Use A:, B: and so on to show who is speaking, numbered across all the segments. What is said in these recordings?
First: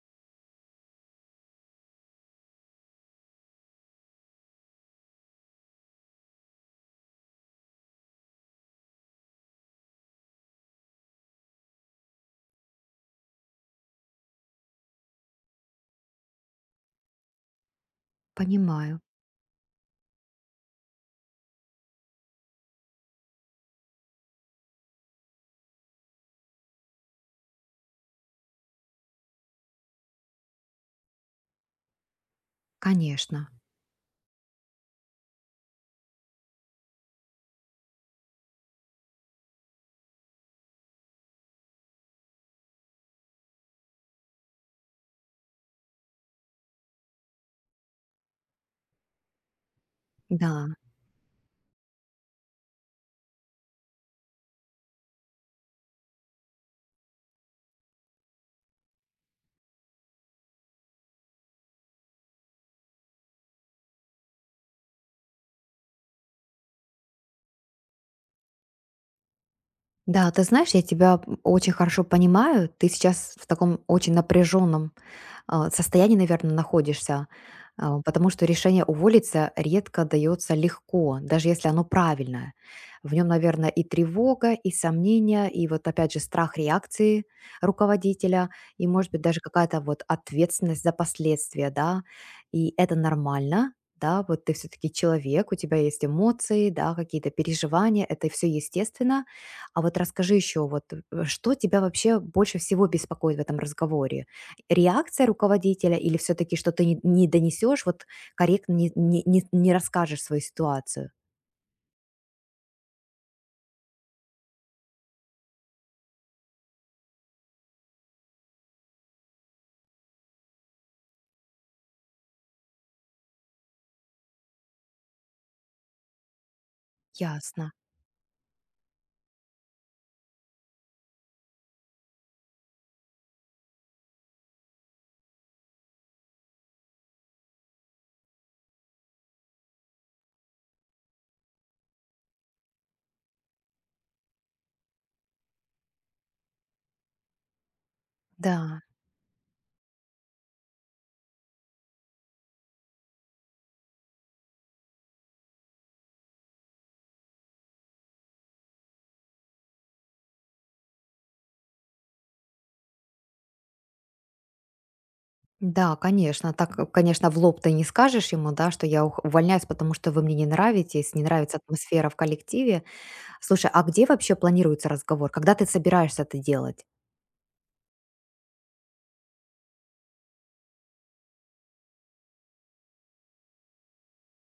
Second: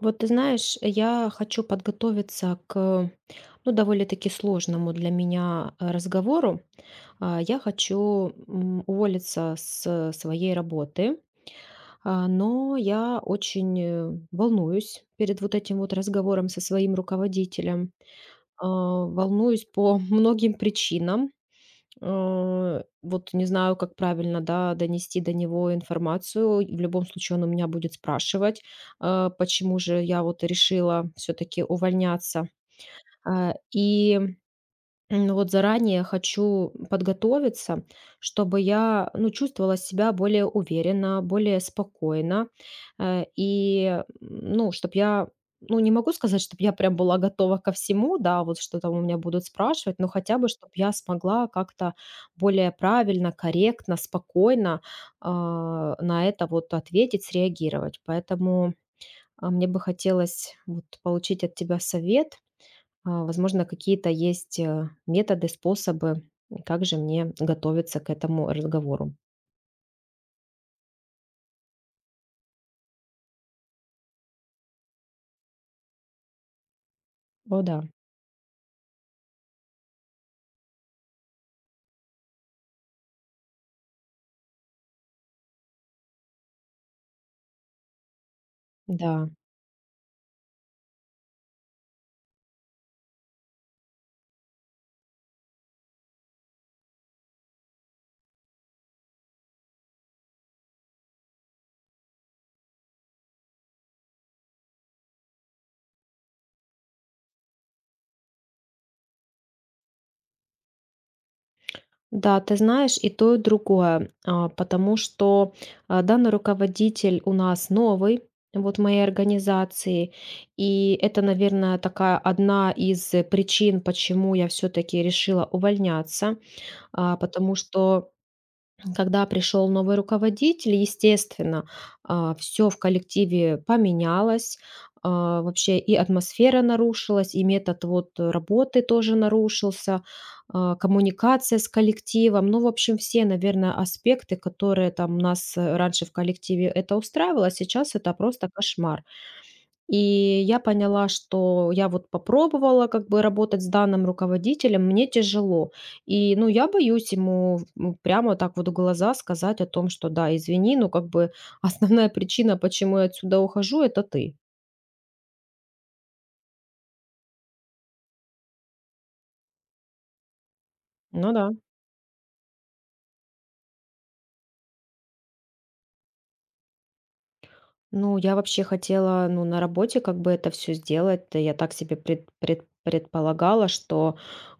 A: Вот ты знаешь, я хочу подготовиться к, ну, довольно-таки сложному для меня разговору. Я хочу уволиться с своей работы, но я очень волнуюсь перед вот этим вот разговором со своим руководителем. А,
B: Понимаю,
A: Волнуюсь по многим причинам. Вот не знаю, как правильно, да, донести до него информацию. В любом случае он у меня будет спрашивать, почему же я вот решила все таки увольняться.
B: конечно,
A: И ну вот заранее хочу подготовиться, чтобы я, ну, чувствовала себя более уверенно, более спокойно. И ну, чтобы я, ну, не могу сказать, чтобы я прям была готова ко всему, да, вот что там у меня будут спрашивать, но хотя бы,
B: да.
A: чтобы я смогла как-то более правильно, корректно, спокойно на это вот ответить, среагировать. Поэтому мне бы хотелось вот, получить от тебя совет, возможно, какие-то есть, методы, способы, как же мне готовиться к этому разговору.
B: Да, ты знаешь, я тебя очень хорошо понимаю. Ты сейчас в таком очень напряженном состоянии, наверное, находишься,
A: О да,
B: потому что решение уволиться редко дается легко, даже если оно правильное. В нем, наверное, и тревога, и сомнения, и вот опять же страх реакции руководителя, и, может быть,
A: да.
B: даже какая-то вот ответственность за последствия, да, и это нормально, да, вот ты все-таки человек, у тебя есть эмоции, да, какие-то переживания, это все естественно, а вот расскажи еще, что тебя вообще больше всего беспокоит в этом разговоре? Реакция руководителя или все-таки, что ты не донесешь, вот корректно не расскажешь свою ситуацию?
A: Да, ты знаешь, и то, и другое, потому что, данный руководитель у нас новый, вот, в моей организации. И это, наверное, такая одна из причин, почему я все таки решила увольняться. А, потому
B: Ясно.
A: что Когда пришел новый руководитель, естественно, все в коллективе поменялось, вообще и атмосфера нарушилась, и метод вот работы тоже нарушился, коммуникация с коллективом, ну, в общем, все, наверное, аспекты, которые там у нас раньше в коллективе это устраивало, а сейчас это просто
B: Да.
A: кошмар. И я поняла, что я вот попробовала как бы работать с данным руководителем, мне тяжело. И, ну, я боюсь ему прямо так вот в глаза сказать о том, что да, извини, но как бы основная причина, почему я отсюда ухожу, это ты.
B: Да, конечно. Так, э, конечно, в лоб ты не скажешь ему, да, что я увольняюсь, потому что вы мне не нравитесь, не
A: Ну да.
B: нравится атмосфера в коллективе. Слушай, а где вообще планируется разговор? Когда ты собираешься это делать?
A: Ну, я вообще хотела, ну, на работе как бы это все сделать. Да я так себе предполагала, что,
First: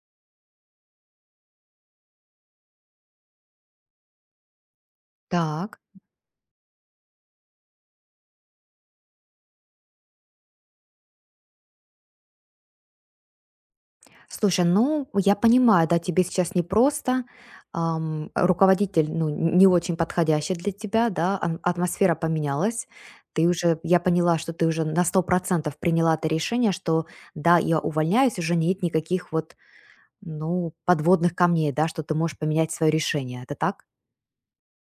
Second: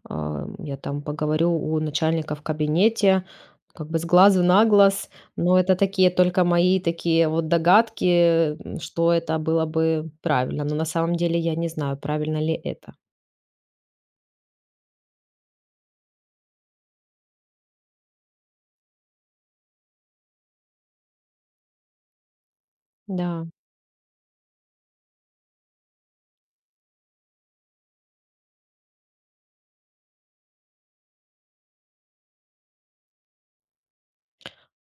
A: я там поговорю у начальника в кабинете, как бы с глазу на глаз. Но это
B: Так.
A: такие только мои такие вот догадки, что это было бы правильно. Но на самом деле я не знаю, правильно ли это.
B: Слушай, ну, я понимаю, да, тебе сейчас непросто. Руководитель, ну, не очень подходящий для тебя, да, атмосфера поменялась. Ты
A: Да.
B: уже, я поняла, что ты уже на 100% приняла это решение, что да, я увольняюсь, уже нет никаких вот, ну, подводных камней, да, что ты можешь поменять свое решение. Это так?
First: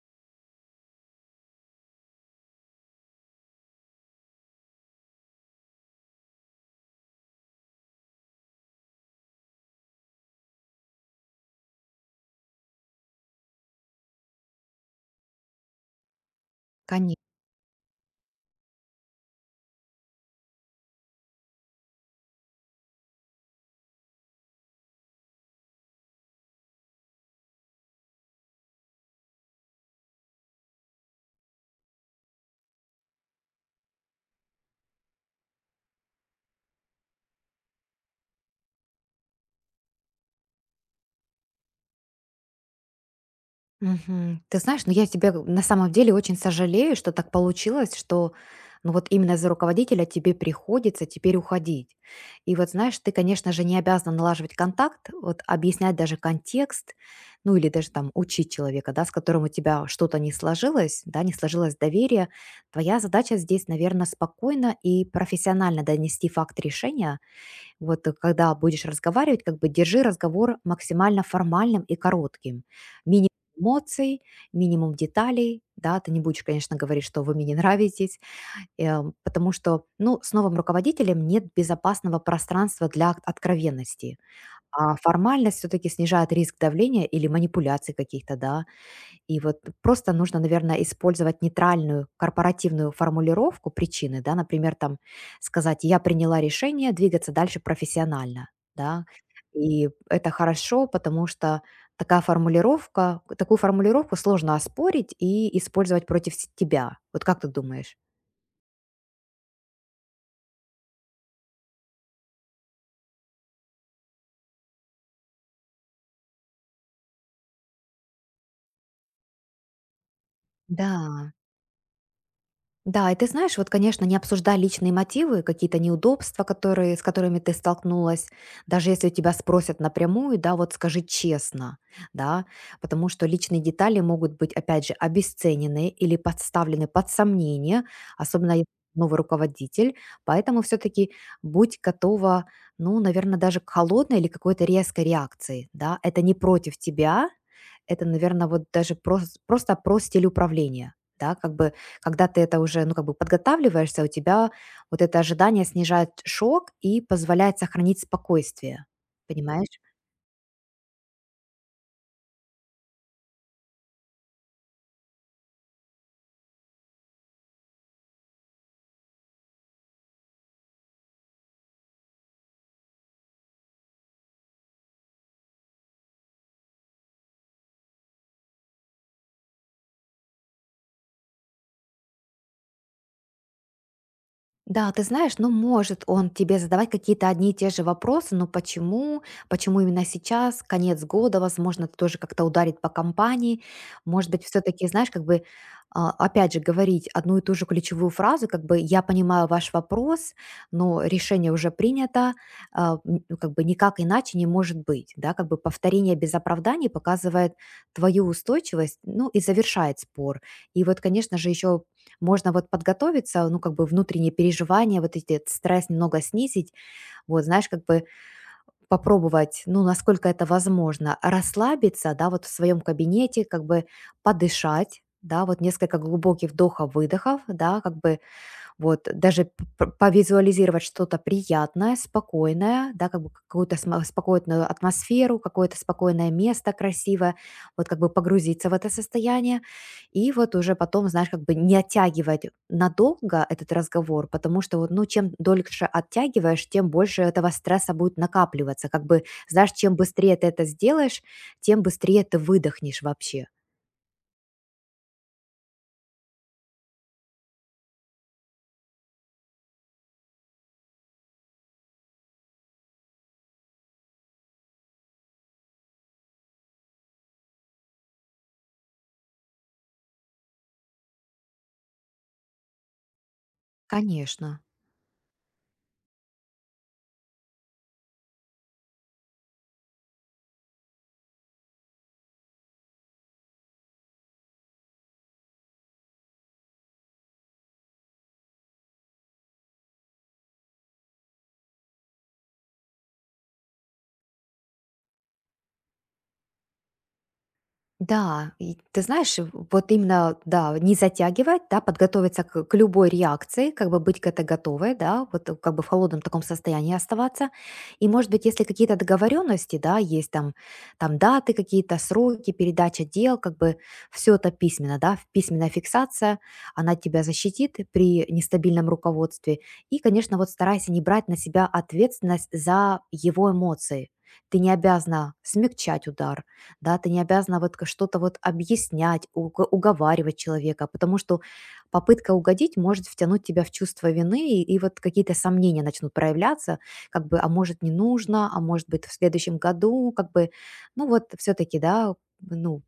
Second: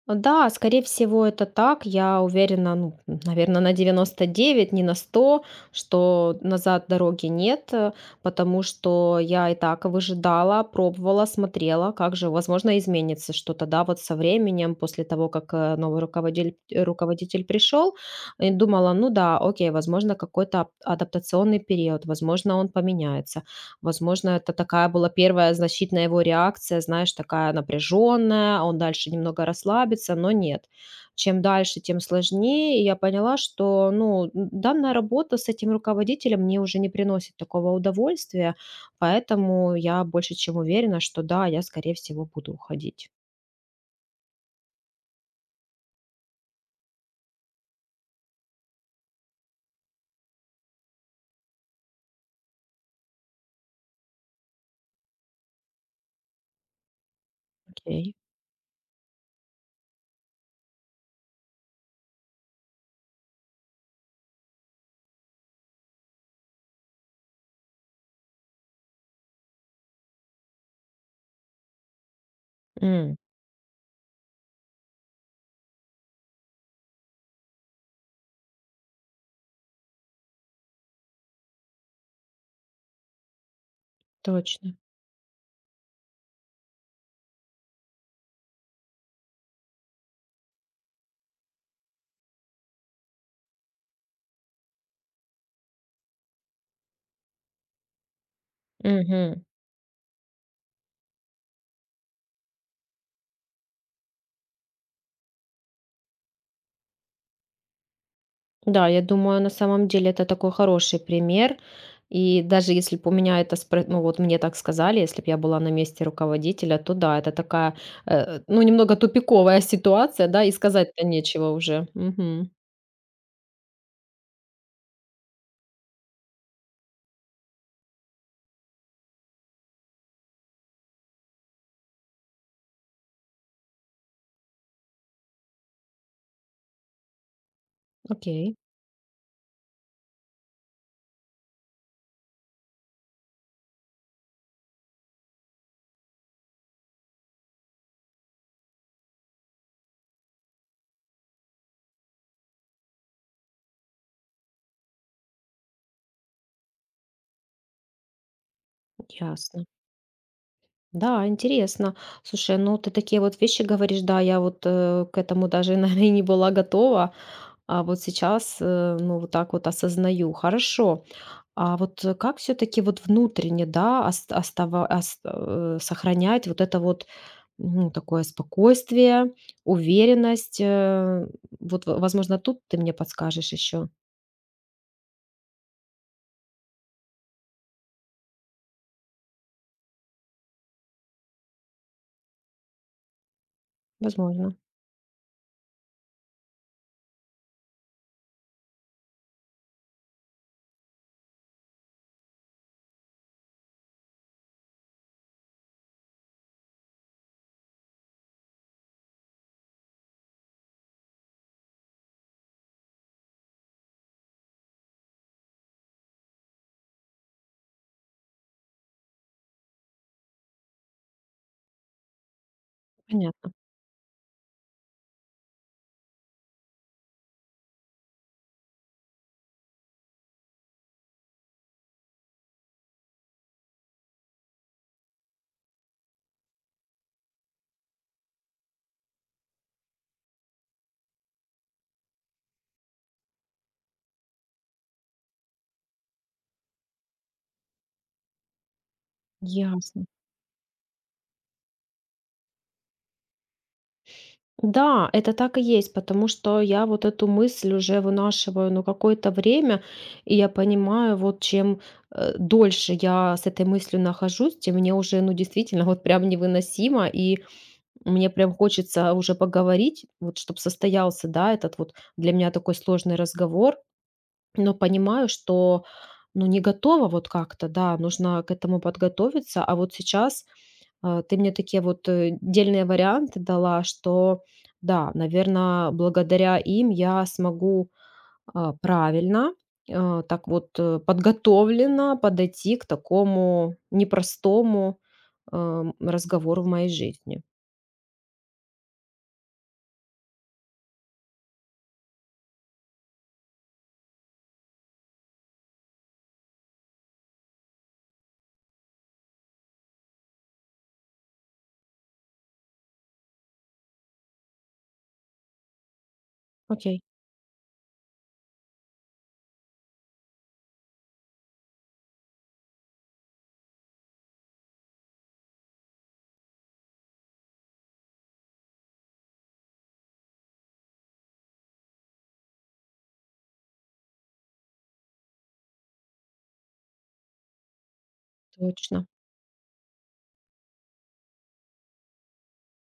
A: Да, скорее всего, это так. Я уверена, ну, наверное, на 99, не на 100, что назад дороги нет, потому что я и так выжидала, пробовала, смотрела, как же, возможно, изменится что-то, да, вот со временем, после того, как новый руководитель,
B: Конечно.
A: руководитель пришел, и думала, ну да, окей, возможно, какой-то адаптационный период, возможно, он поменяется. Возможно, это такая была первая защитная его реакция, знаешь, такая напряженная, он дальше немного расслабится, но нет. Чем дальше, тем сложнее. И я поняла, что ну, данная работа с этим руководителем мне уже не приносит такого удовольствия, поэтому я больше чем уверена, что да, я, скорее всего, буду уходить.
B: Мгм. Ты знаешь, ну я тебя на самом деле очень сожалею, что так получилось, что ну вот именно за руководителя тебе приходится теперь уходить. И вот знаешь, ты, конечно же, не обязана налаживать контакт, вот объяснять даже контекст, ну или даже там
A: Окей.
B: учить человека, да, с которым у тебя что-то не сложилось, да, не сложилось доверие. Твоя задача здесь, наверное, спокойно и профессионально донести факт решения, вот, э, когда будешь разговаривать, как бы держи разговор максимально формальным и коротким.
A: М,
B: Минимум эмоций, минимум деталей, да, ты не будешь, конечно, говорить, что вы мне не нравитесь, э, потому что, ну, с новым руководителем нет безопасного пространства для откровенности,
A: точно.
B: а формальность все-таки снижает риск давления или манипуляций каких-то, да, и вот просто нужно, наверное, использовать нейтральную корпоративную формулировку причины, да, например, там сказать: "Я приняла решение двигаться дальше профессионально", да.
A: Мгм.
B: И это хорошо, потому что такая формулировка такую формулировку сложно оспорить и использовать против с тебя. Вот как ты думаешь?
A: Да, я думаю, на самом деле это такой хороший пример. И даже если бы у меня это, ну вот мне так сказали, если бы я была на месте руководителя, то да, это такая, ну немного тупиковая ситуация, да, и сказать-то
B: Да.
A: нечего уже. Мгм.
B: Да, и ты знаешь, вот, конечно, не обсуждай личные мотивы, какие-то неудобства, с которыми ты столкнулась, даже если у тебя спросят напрямую, да, вот скажи честно, да, потому что личные детали могут быть, опять же, обесценены или подставлены под сомнение, особенно
A: Окей,
B: если новый руководитель, поэтому все-таки будь готова, ну, наверное, даже к холодной или какой-то резкой реакции, да, это не против тебя, это, наверное, вот даже просто про стиль управления, да, как бы когда ты это уже, ну, как бы подготавливаешься, у тебя вот это ожидание снижает шок и позволяет сохранить спокойствие.
A: ясно.
B: Понимаешь?
A: Да, интересно. Слушай, ну ты такие вот вещи говоришь, да, я вот к этому даже, наверное, не была готова, а вот сейчас, ну вот так вот осознаю. Хорошо. А вот, как все таки вот внутренне, да, ост остава ост э, сохранять вот это вот, ну, такое спокойствие, уверенность? Э, вот, в возможно, тут ты мне подскажешь еще.
B: Да, ты знаешь, ну, может он тебе задавать какие-то одни и те же вопросы, но почему именно сейчас, конец года, возможно, это тоже как-то ударит по компании, может быть,
A: Возможно.
B: все-таки, знаешь, как бы, а, опять же, говорить одну и ту же ключевую фразу, как бы, я понимаю ваш вопрос, но решение уже принято, ну, как бы, никак иначе не может быть, да, как бы повторение без оправданий показывает твою устойчивость, ну, и завершает спор. И вот, конечно же, еще можно вот подготовиться, ну, как бы внутренние переживания, вот эти стресс немного снизить, вот, знаешь, как бы попробовать, ну, насколько это возможно, расслабиться, да, вот в своем кабинете,
A: Понятно.
B: как бы подышать, да, вот несколько глубоких вдохов-выдохов, да, как бы вот, даже п повизуализировать что-то приятное, спокойное, да, как бы какую-то сма спокойную атмосферу, какое-то спокойное место красивое, вот как бы погрузиться в это состояние. И вот уже потом, знаешь, как бы не оттягивать надолго этот разговор, потому что вот, ну, чем дольше оттягиваешь, тем больше этого стресса будет накапливаться. Как бы, знаешь, чем
A: Ясно.
B: быстрее ты это сделаешь, тем быстрее ты выдохнешь вообще.
A: Да, это так и есть, потому что я вот эту мысль уже вынашиваю, ну, какое-то время, и я понимаю, вот чем, дольше я с этой мыслью нахожусь, тем мне уже, ну, действительно, вот прям невыносимо, и мне прям хочется уже поговорить, вот чтобы состоялся, да, этот вот для меня такой сложный разговор,
B: Конечно.
A: но понимаю, что, ну, не готова вот как-то, да, нужно к этому подготовиться, а вот сейчас ты мне такие вот дельные варианты дала, что, да, наверное, благодаря им я смогу правильно, так вот подготовленно подойти к такому непростому разговору в моей жизни.
B: Да, и ты знаешь, вот именно, да, не затягивать, да, подготовиться к любой реакции, как бы быть к этой готовой, да, как бы в холодном таком состоянии оставаться. И, может быть, если какие-то договоренности, да, есть там, там даты какие-то, сроки, передача дел, как бы все это письменно, да, письменная фиксация, она
A: Окей,
B: тебя защитит при нестабильном руководстве. И, конечно, вот старайся не брать на себя ответственность за его эмоции. Ты не обязана смягчать удар, да, ты не обязана что-то вот объяснять, уговаривать человека, потому что попытка угодить может втянуть тебя в чувство вины, и вот какие-то сомнения начнут проявляться, как бы, а может не нужно, а может быть
A: точно.
B: в следующем году, как бы, ну вот все-таки, да, ну,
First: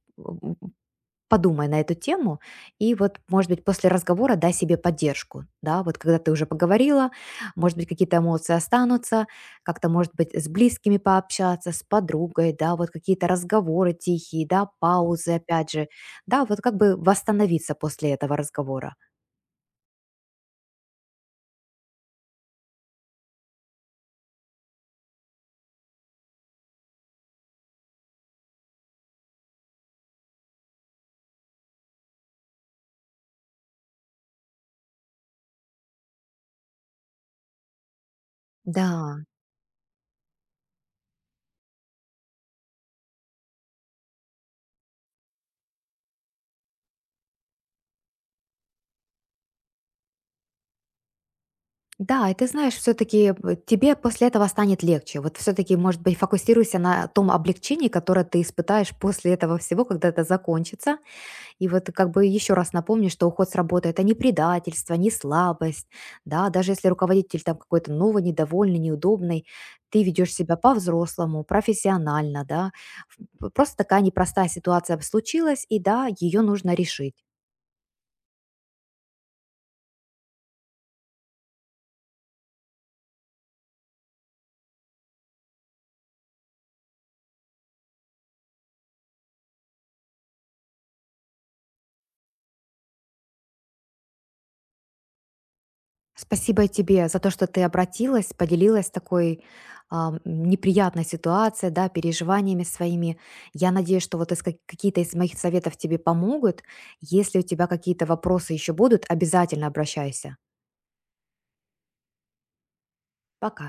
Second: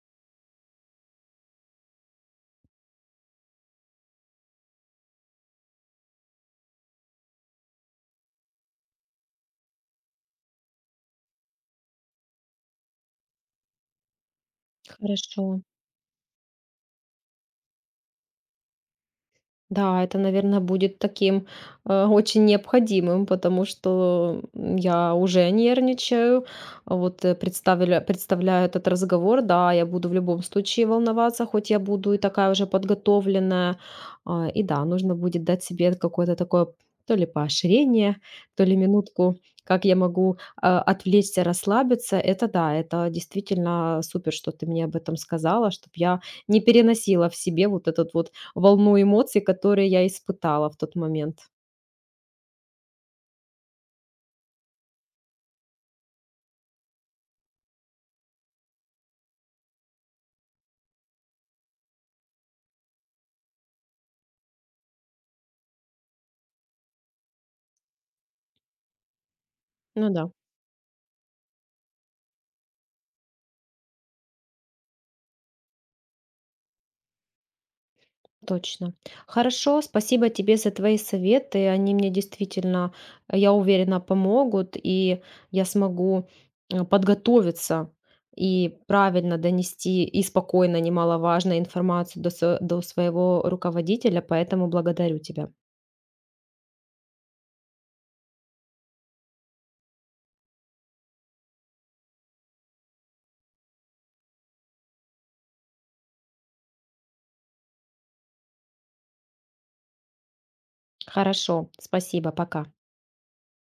B: подумай на эту тему и вот, может быть, после разговора дай себе поддержку, да, вот когда ты уже поговорила, может быть, какие-то эмоции останутся, как-то, может быть, с близкими пообщаться, с подругой, да, вот какие-то разговоры тихие, да, паузы,
A: Хорошо.
B: опять же, да, вот как бы восстановиться после этого разговора.
A: Да, это, наверное, будет таким очень необходимым, потому что я уже нервничаю. Вот представляю этот разговор, да, я буду в любом случае волноваться, хоть я буду и такая уже подготовленная. И да, нужно будет дать себе какое-то такое то ли поощрение, то ли
B: Да,
A: минутку, как я могу отвлечься, расслабиться. Это да, это действительно супер, что ты мне об этом сказала, чтобы я не переносила в себе вот этот вот волну эмоций, которые я испытала в тот момент.
B: да, и ты знаешь, все-таки тебе после этого станет легче. Вот все-таки, может быть, фокусируйся на том облегчении, которое ты испытаешь после этого всего, когда это закончится, и вот как бы еще раз напомню, что уход с работы– это не предательство, не слабость, да, даже если руководитель там какой-то новый, недовольный, неудобный, ты
A: Ну да,
B: ведешь себя по-взрослому, профессионально, да. Просто такая непростая ситуация случилась, и да, ее нужно решить.
A: точно. Хорошо, спасибо тебе за твои советы. Они мне действительно, я уверена, помогут, и я смогу подготовиться и правильно донести и спокойно, немаловажно, информацию до своего руководителя, поэтому благодарю тебя.
B: Спасибо и тебе за то, что ты обратилась, поделилась такой неприятной ситуацией, да, переживаниями своими. Я надеюсь, что вот какие-то из моих советов тебе помогут. Если у тебя какие-то вопросы еще будут, обязательно обращайся.
A: Хорошо, спасибо, пока.
B: Пока.